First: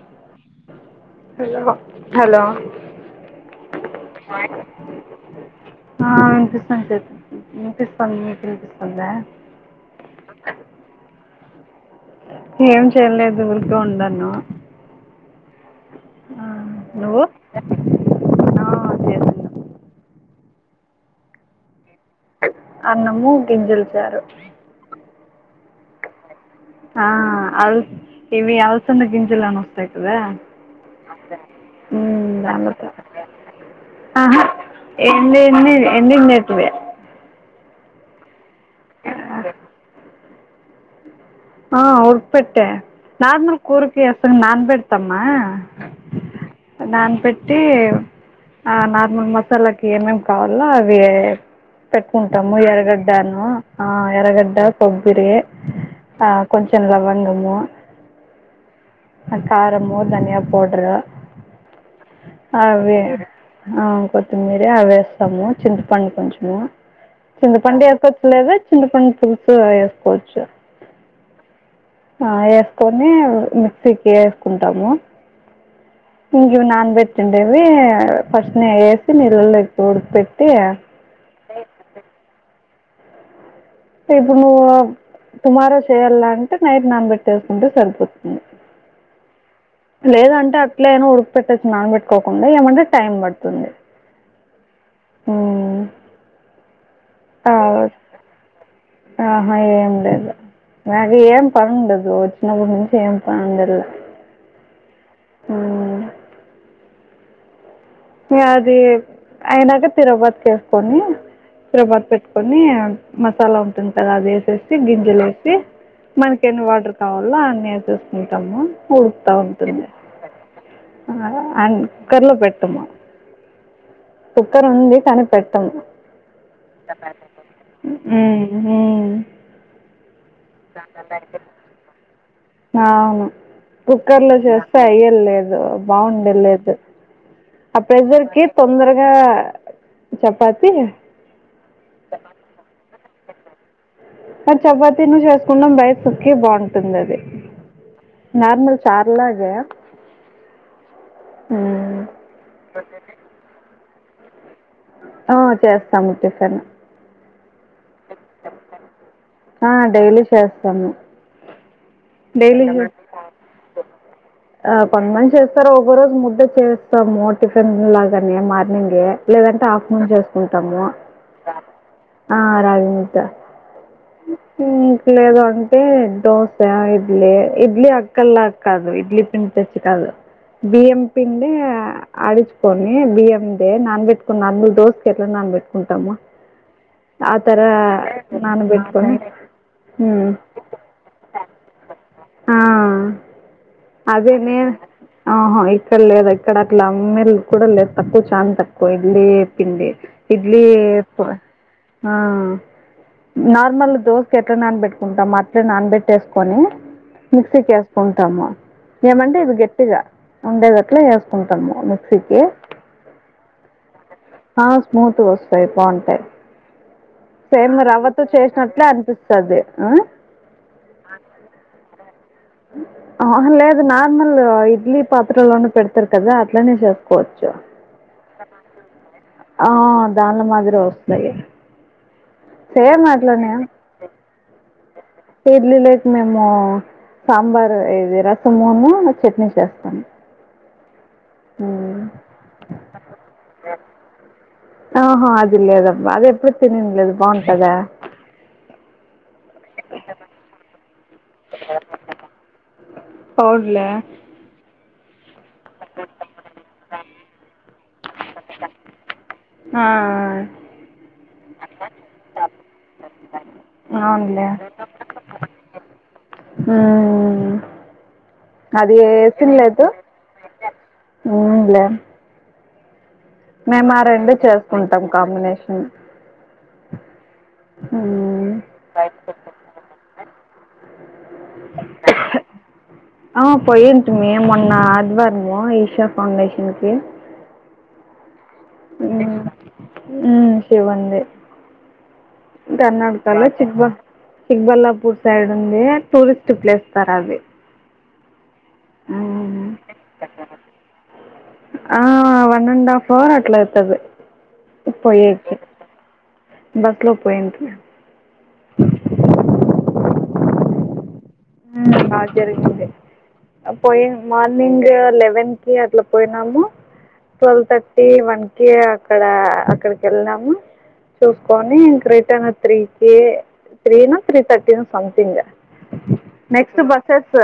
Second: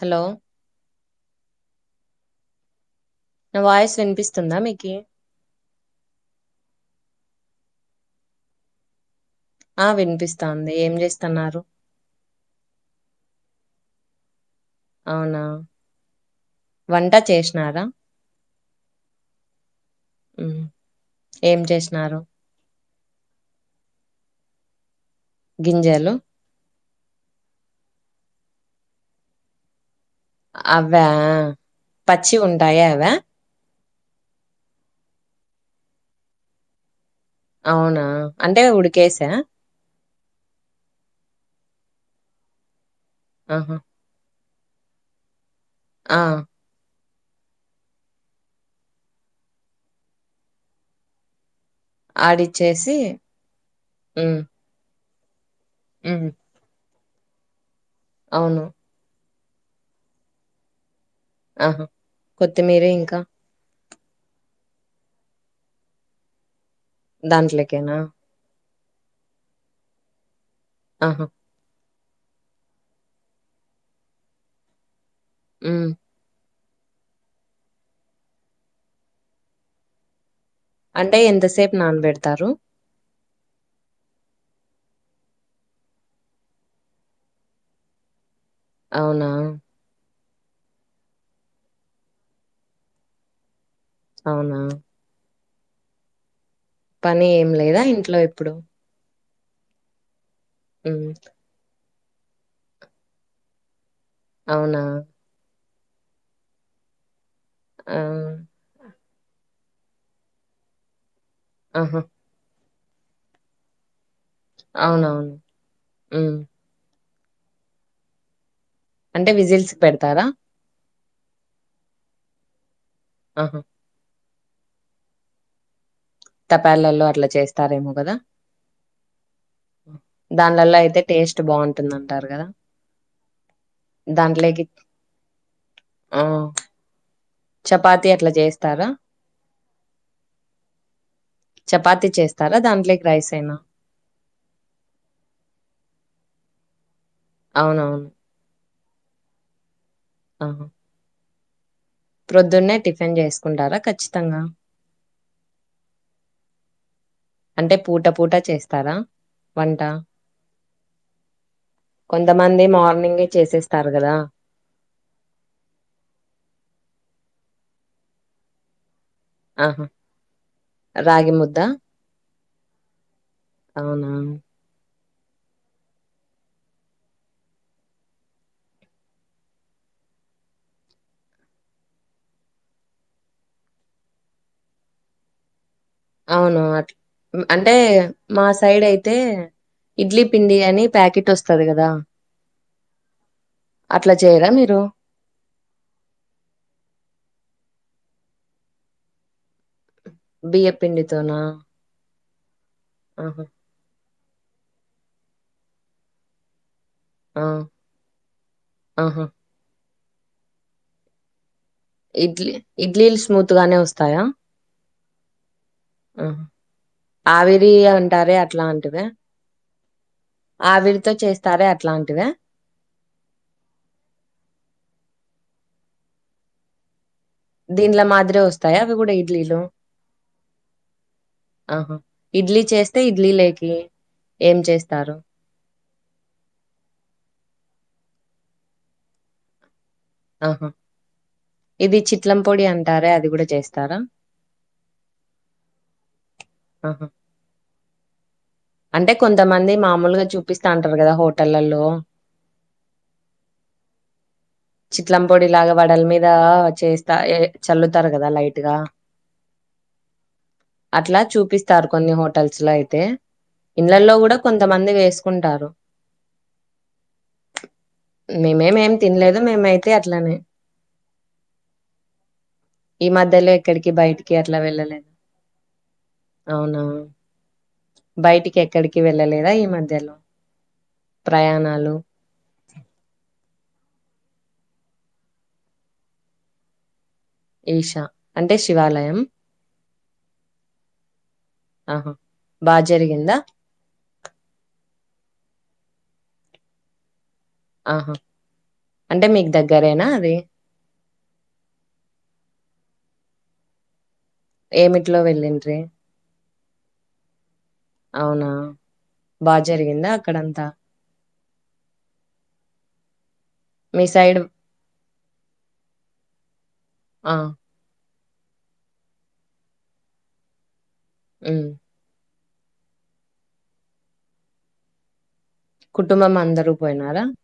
Hello hello hello నా voice hi వినిపిస్తుందా మీకి? ఆ వినిపిస్తుంది చెప్పు వినిపిస్తుంది మీకు వినిపిస్తుందా ఆ వినిపిస్తాంది ఏం చేస్తున్నారు ఏం చెయలేదు ఊరికే ఉండాను అవునా ఆ వంట నువ్వు చేసినారా ఆ చేసాను ఉ ఏం చేసి అన్నము గింజల్చారు గింజలు ఆ అల్ ఇవి అల్సంద గింజిల్ అన్ని వస్తాయి అవా అవ్వా ఉ పచ్చివి దాన్నే ఉంటాయా అవా? ఆహా ఎండి ఎండి ఎండినోటివే అవునా అంటే ఉడికెసా ఆ ఉడకబెట్టే నార్మల్ ఆహా! కూరికి వేస్తాం నానబేడతామా ఆ నానబెట్టి ఆ నార్మల్ మసాలాకి ఏమేమి కావాలో అవి పెట్టుకుంటాము ఆడిచ్చేసి ఎర్రగడ్డను ఆ హ్మ్. ఎర్రగడ్డ కొబ్బరి ఆ హ్మ్. కొంచం లవంగము అవును కారము ధనియాల పౌడరు ఆహా! కొత్తిమీర ఆవి ఇంకా ఆ కొత్తిమీర అవి వేస్తాము చింతపండు కొంచెము చింతపండు దాంట్లోకేనా? ఏసుకోవచ్చు లేదా చింతపండు పులుసు అవి వేసుకోవచ్చు ఆహా ఆ వేసుకొని మిక్సీకి వేసుకుంటాము ఉ ఇవి నానబెట్టిండేవి ఫస్ట్ నెయ్యి వేసి నీళ్ళలో ఎక్కువ ఉడుక పెట్టి అంటే ఎంత సేపు నానబెడతారు ఇప్పుడు నువ్వు టుమారో చేయాల అంటే నైట్ నానబెట్టేసుకుంటే సరిపోతుంది అవునా లేదంటే అట్లేను ఉడక పెట్టేసి నానబట్టుకోకుండా ఏమంటే టైం పడుతుంది అవునా ఊ పని ఏం లేదా ఇంట్లో ఇప్పుడు ఆహా ఏం లేదు హ్మ్. నాకు ఏం పని ఉండదు ను వచ్చిన్నప్పుడు నుంచి ఏమి పని ఉండదు అవునా ఊ ఆ! అది అయినాక తిరగమాతు చేసుకొని ఆహా! తిరుగుబాతు పెట్టుకొని మసాలా ఉంటుంది కదా అది వేసేసి గింజలు అవునవును. వేసి హ్మ్. మనకి ఎన్ని వాటర్ కావాల్నా అన్ని వేసుకుంటాము అంటే ఉడుకుతా విజిల్స్‌కి ఉంటుంది పెడతారా? అ అండ్ కుక్కర్లో పెట్టము ఆహా కుక్కర్ ఉంది కానీ పెట్టము తపాలాల్లో అట్లా చేస్తారేమో గదా! ఉ ఉ దానిలలో అయితే టేస్ట్ బావుంటుందంటారు కదా అవును కుక్కర్ లో చేస్తే అయ్యది లేదు ఆ! బాగుండేది లేదు ఆ చపాతీ అట్లా ప్రెజర్కి చేస్తారా? తొందరగా చపాతి చపాతి చేస్తారా దాంట్లోకి రైసేనా మరి చపాతిను చేసుకుంటాం రైసుకి బాగుంటుంది అది అవునవున్ చార్ల దె ఆహ ఆ ప్రొద్దున్నే టిఫిన్ చేసుకుంటార ఖచ్చితంగ ఆ చేస్తాము టిఫిన్ అంటే పూట పూట చేస్తార ఆ, వంట డైలీ చేస్తాము కొంతమంది డైలీ మార్నింగే చేసేస్తారు. రు కదా ఆ కొంతమంది చేస్తారు, ఒక రోజు ముద్ద చేస్తాము టిఫిన్ లాగానే మార్నింగె లేదంటే ఆహా! హాఫ్టర్ నూన్ చేసుకుంటాము రాగి ముద్ద? ఆ రాగి ముద్ద అవునా? ఉమ్ లేదు అంటే దోశ ఇడ్లీ ఇడ్లీ అక్కడ్ల కాదు ఇడ్లీ పిండి తెచ్చి కాదు బియ్యం పిండే అడించుకొని బియ్యం దే నాన్ పెట్టుకొని దోసకి ఎట్లా నాన్ పెట్ అవును అట్ అంటే మా సైడ్ నానబెట్టుకొని అయితే ఇడ్లీ ఉమ్ పిండి అని ప్యాకెట్ వస్తది కదా ఆ అట్లా అదే చేయరా నేను మీరు అహా ఇక్కడ లేదు ఇక్కడ అట్ల అమ్మెలే కూడ లేదు తక్కువ చాన తక్కువ ఇడ్లీ పిండి ఇడ్లీ బియ్య ఎక్కువ పిండితోనా ఆ ఆహా నార్మల్ దోశకు ఎట్ల నానబెట్టుకుంటాం అట్లా నానబెట్టేసుకొని ఆ మిక్సీకి ఏసుకుంటాము ఆహా ఏమంటే ఇది గట్టిగా ఉండే టట్లు ఏసుకుంటా ఇడ్లీ ఇడ్లీలు స్మూత్ గానే వస్తాయా ఆ స్మూత్ గా వస్తాయి బాగుంటాయి ఆహా ఆవిరి సేమ్ రవ్వతో అంటారే చేసినట్లే అట్లాంటివే అనిపిస్తది ఆ ఆవిరితో చేస్తారే అట్లాంటిదా ఆ అహ్ లేదు నార్మల్ ఇడ్లీ పాత్రలో నె పెడుతారు కదా అట్లనే చే సుకోవచ్చు దీంట్ల మాదిరే వస్తాయా అవి కూడా ఇడ్లీలు ఆ దాని మాదిరె వస్తాయి అహా ఇడ్లీ చేస్తే సేమ్ ఇడ్లీ అట్లనే లేకి ఏం చేస్తారు ఇడ్లీలోకి మేము సాంబార్ ఇది రసమూను చెట్నీ చేస్తాము ఇది చిట్లం పొడి అంటారే అది కూడ చేస్తారా ఆహ అది లేదబ్బ అది ఎప్పుడు తినింది ఆహా లేదు బాగుంటదా అంటే కొంతమంది మామూల్గా చూపిస్తా ఉంటారు కదా హోటళ్లలో పవుడ్లె చిట్లం పొడి లాగ వడల మీద చేస్తా చల్లుతారు కదా లైట్గా అ ఆ అట్లా చూపిస్తారు కొన్ని హోటల్స్ లో అయితే ఇండ్లలో కూడ కొంతమంది వేసుకుంటారు ఉమ్ మేమేమి ఏం అది తినలేదు ఏసిన్లేదు మేమైతే అట్లనే ఏం లేే ఈ మధ్యలో మేము ఎక్కడికి ఆ రెండు బయటికి చేసుకుంటాం కాంబినేషన్ అవున బయటికి ఎక్కడికి వెళ్ళలేదా ఈ మధ్యలో ప్రయాణాలు ఆ పోయింటిమి మొన్న ఆదివారము ఈషా ఫౌండేషన్ కి ఈషా అంటే శివాలయం ఉమ్ ఉమ్ శివున్ది ఆహా బా జరిగిందా కర్ణాటకాల చిక్బ చిక్బల్లాపూర్ సైడ్ ఏ టూరిస్ట్ ప్లేస్ కాదు అది. అంటే మీకు దగ్గరేనా అది. ఆ వన్ అండ్ హాఫ్ హవర్ అట్లా అయితాది. ఏమిట్లో వెళ్లింట్రీ. బస్ లో పోయింటిమి. అవునా బాగా జరిగిందా అక్కడంతా? మ్ బాగా జరిగింది. మీ సైడ్ మార్నింగ్ లెవెన్ కి అట్లా పోయినాము. ఆ టూవ్ల్వ్ థర్టీ వన్ కి అక్కడికి వెళ్ళినాము. ఉమ్ చూసుకొని ఇంక రిటన్ త్రీ కేే three no three thirty no something. కుటుంబం అందరూ నెక్స్ట్ పోయినారా బస్సెస్.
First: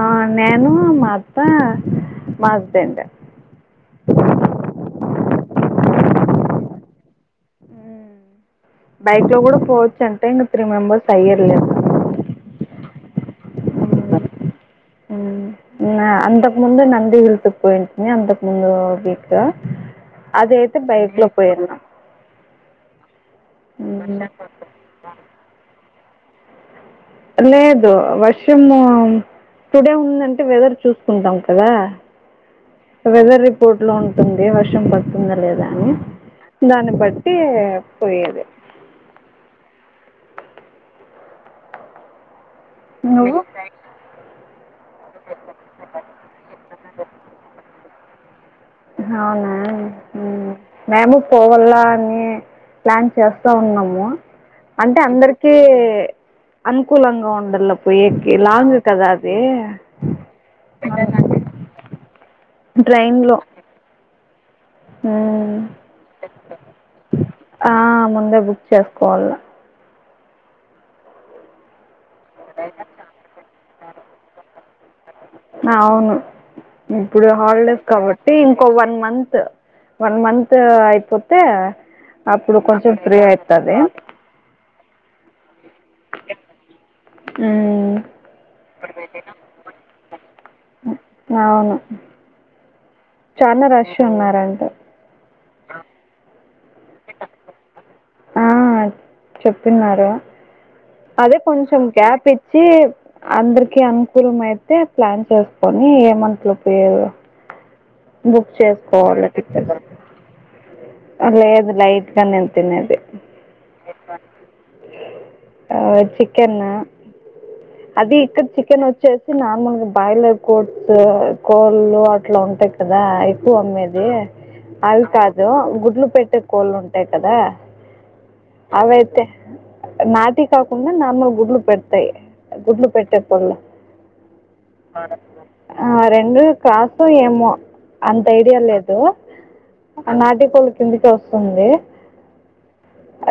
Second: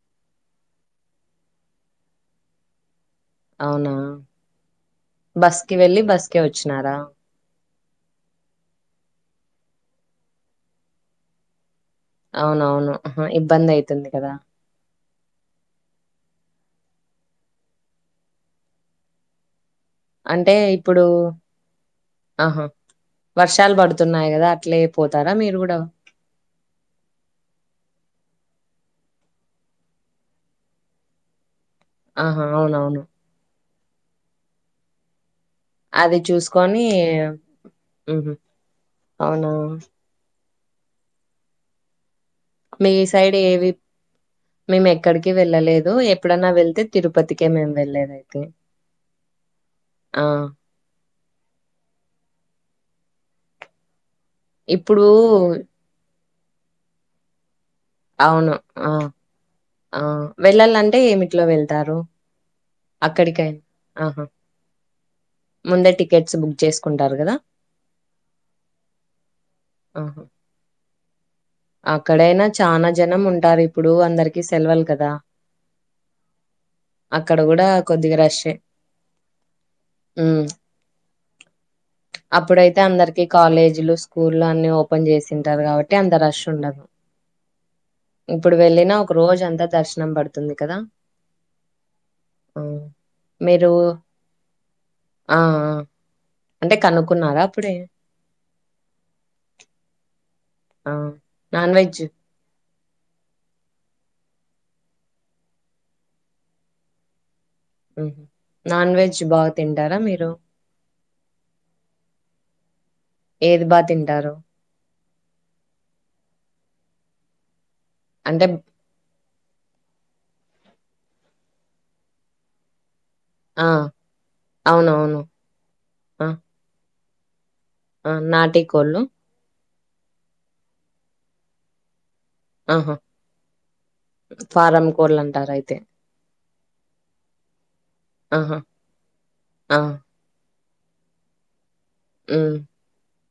ఆ నేను ఆ మా హాస్బెండ్. అవునా బస్ కి వెళ్లి బస్ కే వచ్చినారా? బైక్ లో కూడా పోవచ్చు అంటే ఇంగ త్రీ మెంబెర్స్ అయ్యేది లేదు. అవునవును ఇబ్బంది అవుతుంది కదా? [inaudible] అంతకు ముందు నందీ హిల్స్ కు పోయింటిమి అంతకు ముందు వీక్ లో అది అయితే బైక్ లో పోయేది. అహా! వర్షాలు హ్మ్. పడుతున్నాయి కదా అట్లే పోతారా మీరు కూడా. లేదు వర్షము టుడే ఉందంటే వెదర్ చూసుకుంటాం. కదా ఆహా అవునవును వెదర్ రిపోర్ట్ లో ఉంటుంది. వర్షం పడుతుందా లేదా అని అది చూసుకొని దాని పట్టి ఉహు పోయేది. అవునా మీ సైడ్ నువ్వు? ఏవి మేము ఎక్కడికి వెళ్ళలేదు. ఎప్పుడైన్నా వెళ్తే తిరుపతికే మేము వెళ్ళేదైతే. అవునా మేము పోవాల అని ప్లాన్ చేస్తా ఉన్నాము. అంటే ఇప్పుడు అందరికీ అనుకూలంగా ఉండాల పోయేకి అవును లాంగ్ ఆ కదా అది. ఆ వెళ్ళాలంటే ఏమిట్లో వెళ్తారు? ట్రైన్‌లో. అక్కడికైనా ఆహా! హ్మ్. ముందే టికెట్స్ బుక్ చేసుకుంటారు కదా? ఆ ముందే బుక్ చేసుకోవాల. ఉహు ఆ అక్కడైనా చాలా జనం ఉంటారు. ఇప్పుడు అందరికి సెలవలు కదా అవును. ఇప్పుడు అక్కడ గూడా హాలిడేస్ కొద్దిగా కాబట్టి రష్షే. ఇంకో వన్ మంత్ వన్ హ్మ్. మంత్ అయిపోతే అప్పుడు అప్పుడైతే కొంచెం ఫ్రీ అందరికీ అవుతాది. కాలేజీలు, స్కూల్లు అన్నీ ఓపెన్ చేసింటారు కాబట్టి అంత రష్ ఉండదు. హ్మ్. ఇప్పుడు వెళ్ళినా ఒక రోజు అంతా దర్శనం పడుతుంది కదా? హ్మ్. చానా మీరు రష్ ఉన్నారంట. ఆ అంటే కనుక్కున్నారా అప్పుడే. ఆ! చెప్తున్నారు. ఆ! అదే నాన్ కొంచెం వెజ్ గ్యాప్ ఇచ్చి అందరికి అనుకూలమైతే ప్లాన్ చేసుకొని ఏ మంత్ లో పోయది. హుహు. బుక్ నాన్ వెజ్ చేసుకోవాలి బా టికెట్స్. తింటారా మీరు? ఆ లేదు లైట్గా నే తినేది. ఏది బాగా తింటారు. ఆ చికెన్, అది ఇక్కడ అంటే చికెన్ వచ్చేసి నార్మల్ గా బాయిలర్ కోళ్లు అట్లా ఉంటాయి కదా? అయితే ఆ! అమ్మేది అవి అవునవును. కాదు గుడ్లు ఆ! పెట్టే కోళ్ళు ఉంటాయి కదా? ఆ నాటి కోళ్ళు అవైతే నాటి కాకుండా నార్మల్ గుడ్లు పెడతాయి. గుడ్లు ఆహా! పెట్టే కోళ్ళు. ఫారం కోళ్ళంటారయితే. ఆ రెండూ క్రాసు ఏమో అంత ఆహా! ఐడియా లేదు ఆ నాటి కోళ్ళు కిందికే వస్తుంది. మ్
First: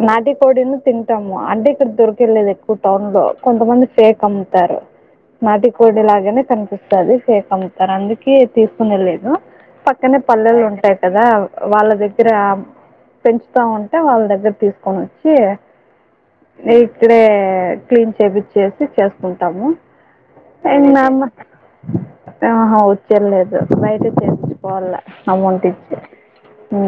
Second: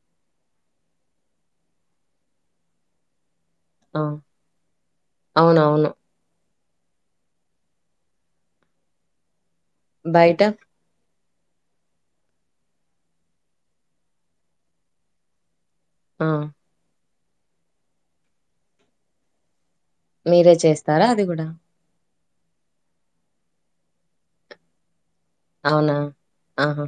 నాటి కోడిను తింటాము. అంటే ఇక్కడ దొరికెళ్లేదు ఎక్కువ టౌన్ లో కొంతమంది ఆ ఫేక్ అమ్ముతారు. నాటి అవునవును కోడి లాగానే ఫేక్ అమ్ముతారు అందుకే తీసుకునే లేదు పక్కనే బయట పల్లెలు ఉంటాయి. కదా వాళ్ళ దగ్గర పెంచుతా ఉంటారు. వాళ్ళ దగ్గర తీసుకొని వచ్చి [inaudible] మేము ఇక్కడే క్లీన్ చేపిచ్చేసి చేసుకుంటాము. మీరే చేస్తారా అది కూడా? ఆహా? వచ్చేల్లేదు బయట చెప్చుకోవాల. అల్లం అవునా? తెచ్చి ఆహా!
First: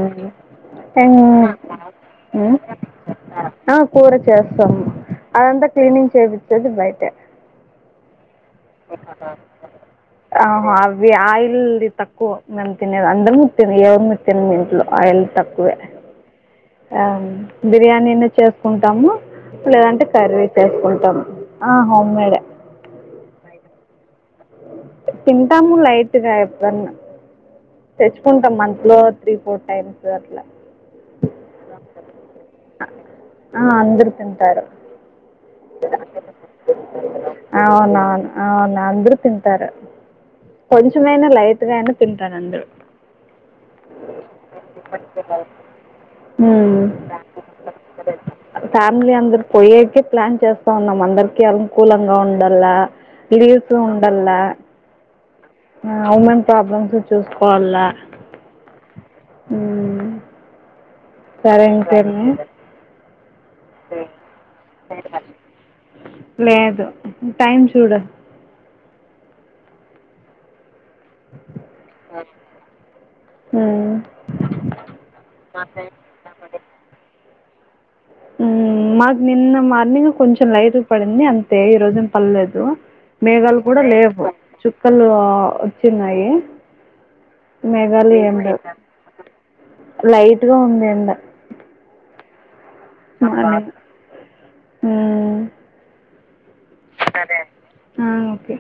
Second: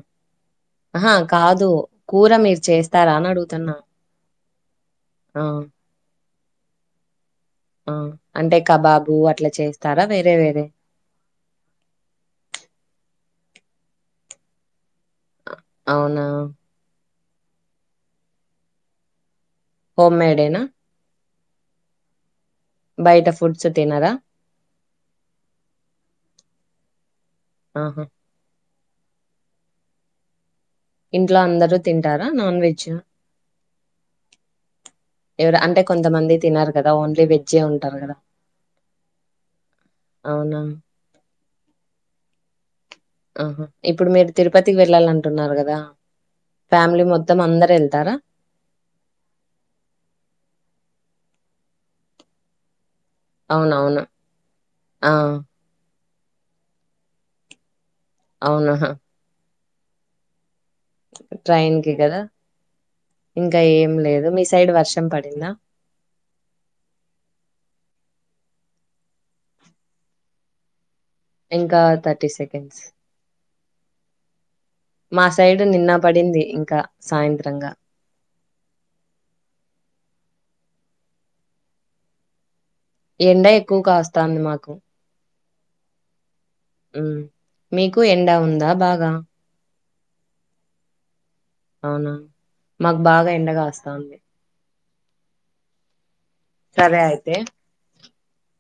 అహా! కాదు కూర మీరు చేస్తారా అని అడుగుతున్నా? కూర చేస్తారు. ఆ! అది అంతా క్లీనింగ్ చేయిచ్చేది బయట. ఆ అంటే కబాబు అట్లా చేస్తారా? వేరే వేరే? ఆహా! అవి ఆయిల్ తక్కువ తినేది అందరము. ఏవన్నా తిన్ ఇంట్లో ఆయిల్ తక్కువే అవునా? బిర్యానీని చేసుకుంటాము. లేదంటే హోమ్ కర్రీ మేడేనా? చేసుకుంటాము. ఆ హోమ్ మేడ్ ఏ బయట ఫుడ్స్ తినరా? తింటాము లైట్ గా ఎప్పుడన్నా ఆహా! తెచ్చుకుంటాం లో త్రీ ఫోర్ టైమ్స్ కు అట్ల ఇంట్లో అందరూ తింటారా నాన్ వెజ్? ఆ అందరూ తింటారు. ఎవరు అంటే కొంతమంది తినరు కదా! ఓన్లీ వెజ్జే ఉంటారు అవునా గదా! అవును అవునా అందరూ తింటారు. అవునా? కొంచెమైనా లైట్ గా అయినా తింటారు అందురూ. ఇప్పుడు మీరు తిరుపతికి వెళ్ళాలంటున్నారు కదా? మ్మ్. ఫ్యామిలీ మొత్తం అందరూ వెళ్తారా? ఫ్యామిలీ అందరూ పోయేకే ప్లాన్ చేస్తా ఉన్నాం. అందరికి అనుకూలంగా ఉండల్ల లీవ్స్ అవునవును. ఉండల్ల ఆ! ఉమెన్ ప్రాబ్లమ్స్ చూసుకోవాల అవునా [inaudible] సరే ట్రైన్ కి కదా ఇంకేమి ఇంకా ఏం లేదు మీ సైడ్ వర్షం పడిందా లేదు టైం చూడటానికి ఇంకా థర్టీ సెకండ్స్ మ్మ్. మా సైడు నిన్న పడింది ఇంకా సాయంత్రంగా మాకు నిన్న మార్నింగ్ కొంచెం లైట్ పడింది అంతే ఈరోజు పడలేదు. ఎండ మేఘాలు ఎక్కువ కూడా లేవు. కాస్తాంది మాకు చుక్కలు వచ్చినయి. మీకు ఎండా ఉందా బాగా? లైట్ గా ఉంది ఎండ అవునా మాకు బాగా ఎండగాస్తంది ఉమ్ సరే అండి ఆ ఓకే